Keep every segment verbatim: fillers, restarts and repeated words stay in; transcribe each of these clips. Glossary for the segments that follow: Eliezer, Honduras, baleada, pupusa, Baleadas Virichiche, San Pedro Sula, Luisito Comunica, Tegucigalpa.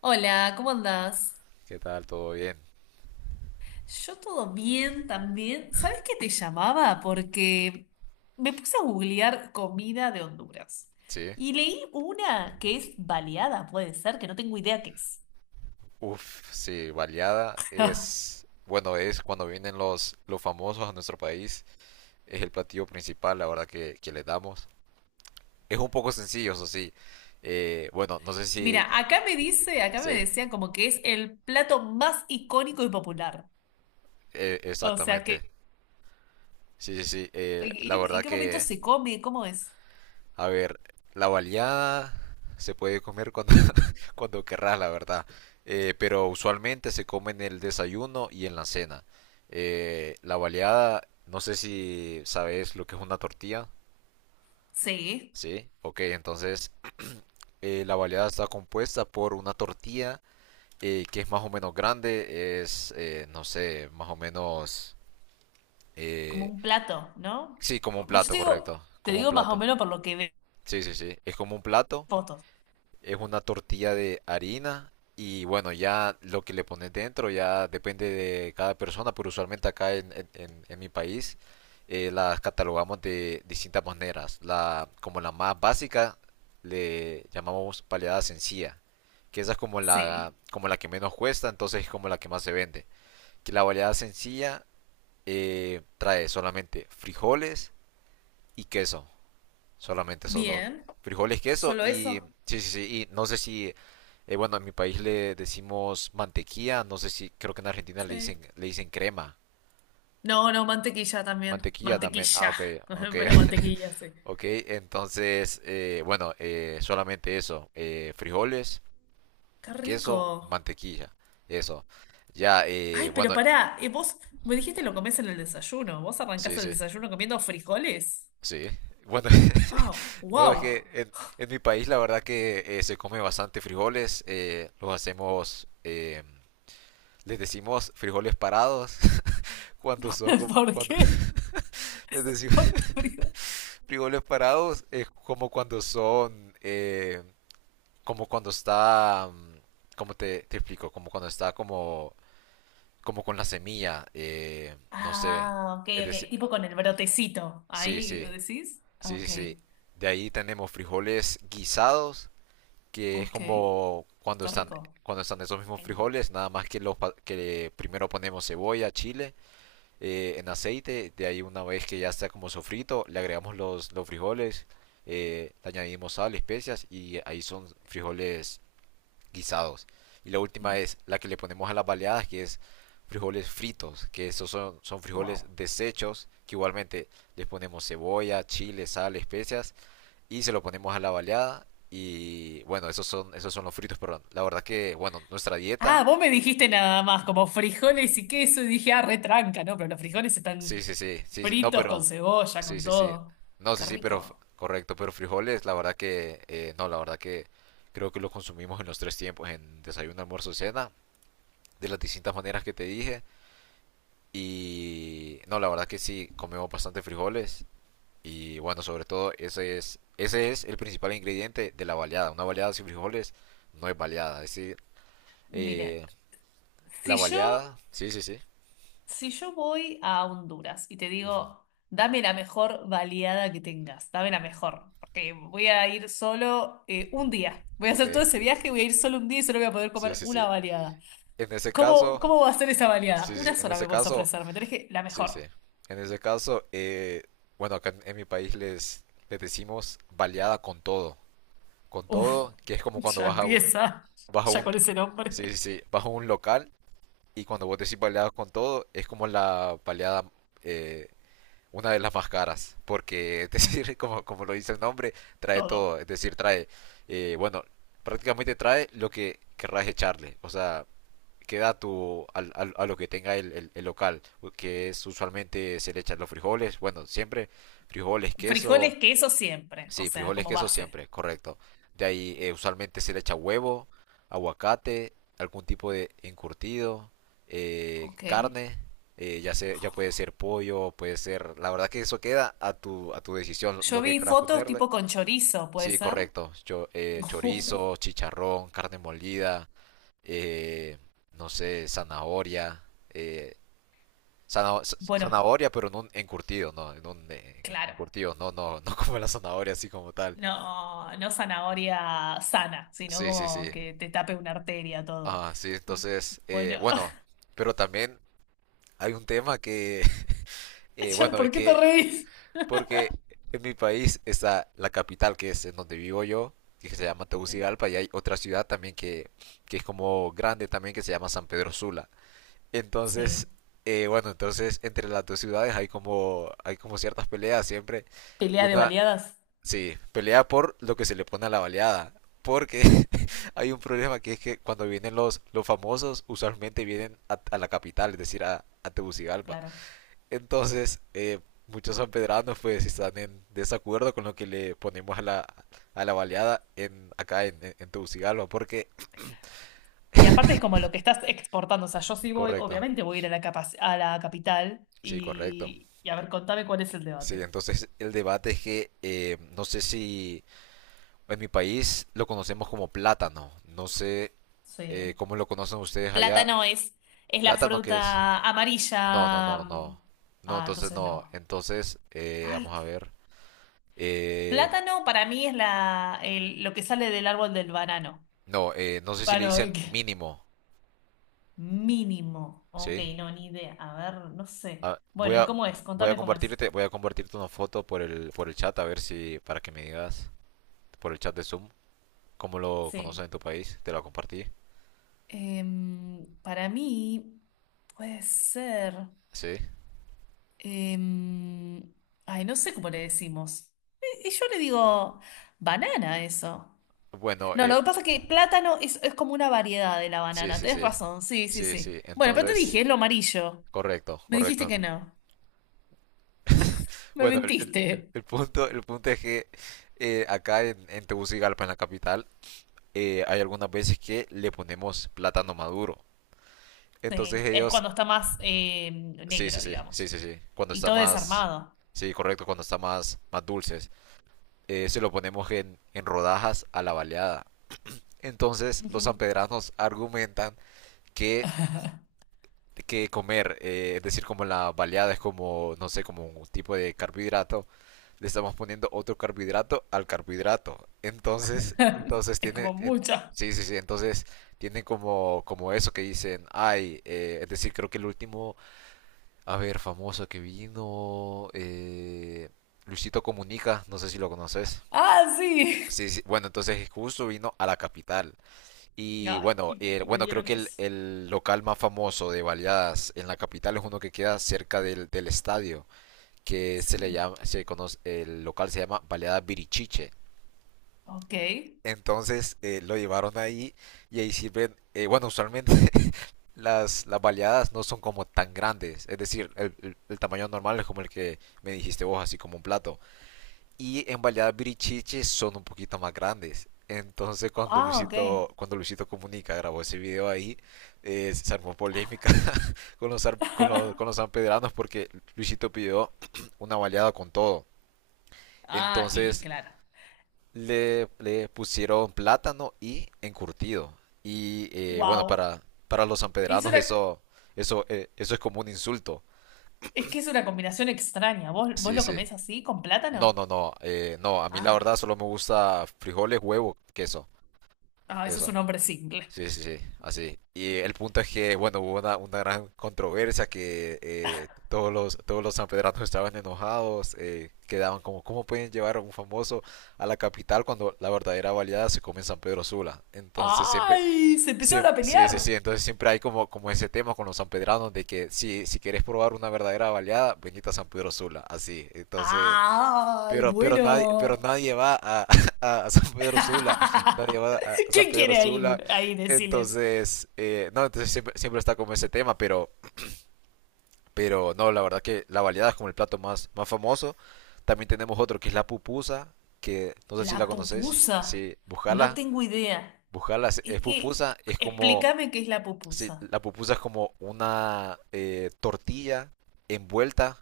Hola, ¿cómo andás? ¿Qué tal? ¿Todo bien? Yo todo bien también. ¿Sabes qué te llamaba? Porque me puse a googlear comida de Honduras Sí. y leí una que es baleada, puede ser, que no tengo idea qué es. Uf, sí, baleada es, bueno, es cuando vienen los, los famosos a nuestro país, es el platillo principal, la verdad, que, que le damos. Es un poco sencillo, eso sí. Eh, bueno, no sé si... Mira, acá me dice, acá Sí, me decían como que es el plato más icónico y popular. eh, O sea, que, exactamente. Sí, sí, sí. Eh, la ¿en en verdad qué momento que, se come? ¿Cómo es? a ver, la baleada se puede comer cuando, cuando querrás, la verdad. Eh, pero usualmente se come en el desayuno y en la cena. Eh, la baleada, no sé si sabes lo que es una tortilla, Sí, ¿sí? Ok, entonces eh, la baleada está compuesta por una tortilla eh, que es más o menos grande, es, eh, no sé, más o menos... como eh, un plato, ¿no? sí, como un Yo plato, te digo, correcto, te como un digo más o plato. menos por lo que veo en Sí, sí, sí, es como un plato. fotos. Es una tortilla de harina y bueno, ya lo que le pones dentro ya depende de cada persona, pero usualmente acá en, en- en- en mi país eh, las catalogamos de distintas maneras. La, como la más básica le llamamos paleada sencilla, que esa es como la, Sí. como la que menos cuesta, entonces es como la que más se vende. Que la paleada sencilla eh, trae solamente frijoles y queso. Solamente esos dos. Bien. Frijoles, queso ¿Solo y... eso? Sí, sí, sí. Y no sé si... eh, Bueno, en mi país le decimos mantequilla. No sé si... Creo que en Argentina le Sí. dicen, le dicen crema. No, no, mantequilla también. Mantequilla también. Ah, Mantequilla. ok, ok. Pero mantequilla, sí. Ok, entonces... eh, bueno, eh, solamente eso. Eh, frijoles, Qué rico. queso, mantequilla. Eso. Ya, eh, Ay, pero bueno... pará, eh, vos me dijiste lo comés en el desayuno. ¿Vos arrancás Sí, el sí, desayuno comiendo frijoles? sí. Bueno, Oh, no, es que wow. en, en mi país la verdad que eh, se come bastante frijoles. Eh, los hacemos... eh, les decimos frijoles parados cuando son como ¿Por cuando qué? les decimos ¿Por qué frijoles? frijoles parados es como cuando son eh, como cuando está como te, te explico como cuando está como como con la semilla eh, no sé, Ah, ok, es ok. decir, Tipo con el brotecito. sí Ahí sí, decís. sí sí Ok, sí, de ahí tenemos frijoles guisados que es ok. como cuando Qué están, rico. cuando están esos mismos En... frijoles nada más que los pa- que primero ponemos cebolla chile eh, en aceite. De ahí una vez que ya está como sofrito, le agregamos los, los frijoles, eh, le añadimos sal, especias y ahí son frijoles guisados. Y la última es la que le ponemos a las baleadas, que es frijoles fritos, que estos son, son frijoles Wow. desechos, que igualmente les ponemos cebolla, chile, sal, especias y se lo ponemos a la baleada. Y bueno, esos son, esos son los fritos, perdón, la verdad que, bueno, nuestra Ah, dieta, vos me dijiste nada más, como frijoles y queso, y dije, ah, retranca, ¿no? Pero los frijoles sí, están sí, sí, sí, sí, no, fritos con pero cebolla, sí, con sí, sí. todo. No, sí, Qué sí, pero f- rico. correcto, pero frijoles, la verdad que eh, no, la verdad que creo que lo consumimos en los tres tiempos, en desayuno, almuerzo, cena, de las distintas maneras que te dije. Y no, la verdad que sí, comemos bastante frijoles y bueno, sobre todo ese es, ese es el principal ingrediente de la baleada. Una baleada sin frijoles no es baleada, es decir, Mire, eh, la si yo, baleada, sí, sí, sí. si yo voy a Honduras y te Ujú. digo, dame la mejor baleada que tengas, dame la mejor, porque voy a ir solo eh, un día. Voy a Ok, hacer todo ese viaje, voy a ir solo un día y solo voy a poder sí, comer sí, una sí. baleada. En ese ¿Cómo, caso, cómo va a ser esa baleada? sí, sí, Una en sola ese me puedes caso, ofrecer, me tenés que la sí, sí. mejor. En ese caso, eh, bueno, acá en, en mi país les, les decimos baleada con todo. Con Uf, todo, que es como cuando ya vas a un, empieza, vas a ya un, con ese sí, sí, nombre. sí, vas a un local y cuando vos decís baleada con todo, es como la baleada, eh, una de las más caras. Porque, es Oh, decir, como, como lo dice el nombre, trae todo. todo. Es decir, trae, eh, bueno, prácticamente trae lo que querrás echarle. O sea, queda a, tu, al- al- a lo que tenga el, el- el local, que es usualmente se le echan los frijoles, bueno, siempre frijoles, queso, Frijoles, queso siempre, o sí, sea, frijoles, como queso base. siempre, correcto. De ahí eh, usualmente se le echa huevo, aguacate, algún tipo de encurtido, eh, Ok. carne, eh, ya se- ya puede ser pollo, puede ser, la verdad que eso queda a tu, a tu decisión, Yo lo que vi quieras fotos ponerle. tipo con chorizo, ¿puede Sí, ser? correcto, yo, eh, chorizo, chicharrón, carne molida, eh, no sé, zanahoria, eh, zana- z- Bueno, zanahoria pero en un encurtido, no, en un eh, claro. encurtido, no, no, no como la zanahoria así como tal. No, no zanahoria sana, sino Sí, sí, como sí. que te tape una arteria todo. Ah, sí, entonces, eh, Bueno, bueno, pero también hay un tema que, eh, ya, bueno, es ¿por qué te que, reís? porque en mi país está la capital que es en donde vivo yo, que se llama Sí. Tegucigalpa, y hay otra ciudad también que, que es como grande también que se llama San Pedro Sula. Entonces, Sí. eh, bueno, entonces entre las dos ciudades hay como, hay como ciertas peleas siempre. Y Pelea de una, baleadas, sí, pelea por lo que se le pone a la baleada. Porque hay un problema que es que cuando vienen los, los famosos, usualmente vienen a, a la capital, es decir, a, a Tegucigalpa. claro. Entonces, eh, muchos sanpedranos pues están en desacuerdo con lo que le ponemos a la, a la baleada en, acá en, en, en Tegucigalpa. Porque, Y aparte es como lo que estás exportando. O sea, yo sí voy, correcto, obviamente voy a ir a la, capac- a la capital sí, correcto. y, y a ver, contame cuál es el Sí, debate. entonces el debate es que eh, no sé si en mi país lo conocemos como plátano. No sé Sí. eh, cómo lo conocen ustedes allá. Plátano es, es la ¿Plátano qué es? fruta No, no, amarilla. no, Mm, no. No, ah, entonces entonces no. no. Entonces, eh, Ay, vamos a qué- ver. Eh, plátano para mí es la, el- lo que sale del árbol del banano. no, eh, no sé si le Bueno, ¿y dicen qué? mínimo, Mínimo. Ok, ¿sí? no, ni idea. A ver, no sé. Ah, voy Bueno, ¿y a, cómo es? voy a Contame cómo es. compartirte, voy a compartirte una foto por el, por el chat a ver si, para que me digas, por el chat de Zoom, cómo lo conocen Sí. en tu país. Te lo compartí, Em, para mí puede ser. ¿sí? Em, ay, no sé cómo le decimos. Y y yo le digo banana a eso. Bueno, No, eh, lo que pasa es que plátano es, es como una variedad de la sí, banana. sí, Tenés sí. razón, sí, sí, Sí, sí. sí. Bueno, pero te Entonces, dije, es lo amarillo. correcto, Me dijiste correcto. que no. Me Bueno, el, el- el- mentiste. el punto, el punto es que eh, acá en, en Tegucigalpa, en la capital, eh, hay algunas veces que le ponemos plátano maduro. Entonces Sí, es ellos, cuando está más eh, sí, sí, negro, sí, sí, digamos. sí, sí. Cuando Y está todo más, desarmado. sí, correcto, cuando está más, más dulces, eh, se lo ponemos en, en rodajas a la baleada. Entonces, los Ujú. sanpedranos argumentan que que comer, eh, es decir, como la baleada es como, no sé, como un tipo de carbohidrato, le estamos poniendo otro carbohidrato al carbohidrato. Entonces, entonces Es tiene, como en- mucha. sí, sí, sí, entonces tienen como, como eso que dicen, ay, eh, es decir, creo que el último, a ver, famoso que vino, eh, Luisito Comunica, no sé si lo conoces. Ah, sí. Sí, sí, bueno, entonces justo vino a la capital. Y Ay, bueno, y le, eh, y le bueno, creo dieron que el, eso. el local más famoso de baleadas en la capital es uno que queda cerca del, del estadio, que se le Sí. llama, se conoce, el local se llama Baleadas Virichiche. Ok. Entonces eh, lo llevaron ahí y ahí sirven, eh, bueno, usualmente las, las baleadas no son como tan grandes, es decir, el, el- el tamaño normal es como el que me dijiste vos, así como un plato, y en Baleadas Birichiche son un poquito más grandes. Entonces cuando Ah, ok. Luisito, cuando Luisito Comunica grabó ese video ahí, eh, se armó polémica Ah. con los, ar- con los, con los sanpedranos porque Luisito pidió una baleada con todo. Ah, y Entonces claro. le, le pusieron plátano y encurtido. Y eh, bueno, Wow. para, para los Es sanpedranos una, eso, eso, eh, eso es como un insulto. es que es una combinación extraña. ¿Vos, vos Sí, lo sí. comés así, con No, plátano? no, no. Eh, no, a mí la Ah. verdad solo me gusta frijoles, huevo, queso. Ah, eso es Eso. un hombre single. Sí, sí, sí, así. Y el punto es que, bueno, hubo una, una gran controversia que eh, todos los, todos los sanpedranos estaban enojados, eh, quedaban como, ¿cómo pueden llevar a un famoso a la capital cuando la verdadera baleada se come en San Pedro Sula? Entonces siempre, ¡Ay! Se empezaron siem- a sí, pelear. sí, sí, entonces siempre hay como, como ese tema con los sanpedranos de que si, si quieres probar una verdadera baleada, venite a San Pedro Sula, así. Entonces... ¡Ay! Pero, pero nadie, pero Bueno. nadie va a, a- San Pedro Sula, nadie va a, a San ¿Quién Pedro quiere Sula, ir ahí? Deciles. entonces, eh, no, entonces siempre, siempre está como ese tema, pero, pero no, la verdad que la baleada es como el plato más, más famoso. También tenemos otro que es la pupusa, que no sé si la La conoces, pupusa. sí, No buscala, tengo idea. buscala, es Es es que, pupusa, es como, explícame qué es la sí, pupusa. la pupusa es como una eh, tortilla envuelta,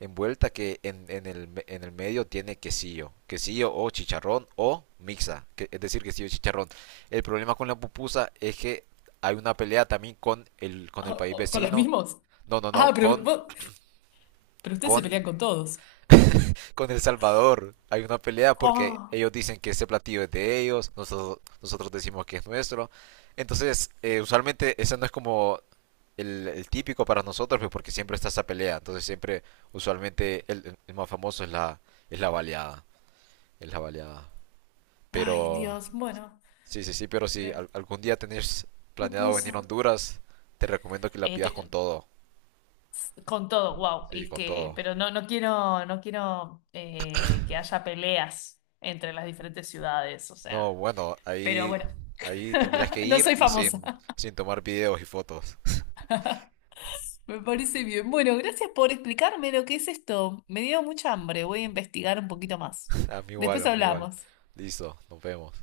envuelta que en, en, el, en el medio tiene quesillo, quesillo o chicharrón o mixa, que- es decir, quesillo y chicharrón. El problema con la pupusa es que hay una pelea también con el, con el Ah, país ah, ¿con los vecino, mismos? no, no, no, Ah, pero, con, vos- pero ustedes se con pelean con todos. con El Salvador hay una pelea porque Oh. ellos dicen que ese platillo es de ellos, nosotros, nosotros decimos que es nuestro. Entonces, eh, usualmente ese no es como el, el típico para nosotros, pues, porque siempre está esa pelea. Entonces, siempre, usualmente, el, el más famoso es la, es la baleada. Es la baleada. Ay, Pero, Dios, bueno, sí, sí, sí, pero si me al- algún día tenés planeado venir pupusa. a Honduras, te recomiendo que la Eh, pidas te- con todo. con todo, wow. Sí, Y con que, todo. pero no, no quiero, no quiero eh, que haya peleas entre las diferentes ciudades, o No, sea. bueno, Pero ahí, bueno, ahí tendrías que no ir soy y famosa. sin, sin tomar videos y fotos. Me parece bien. Bueno, gracias por explicarme lo que es esto. Me dio mucha hambre. Voy a investigar un poquito más. A mí igual, Después a mí igual. hablamos. Listo, nos vemos.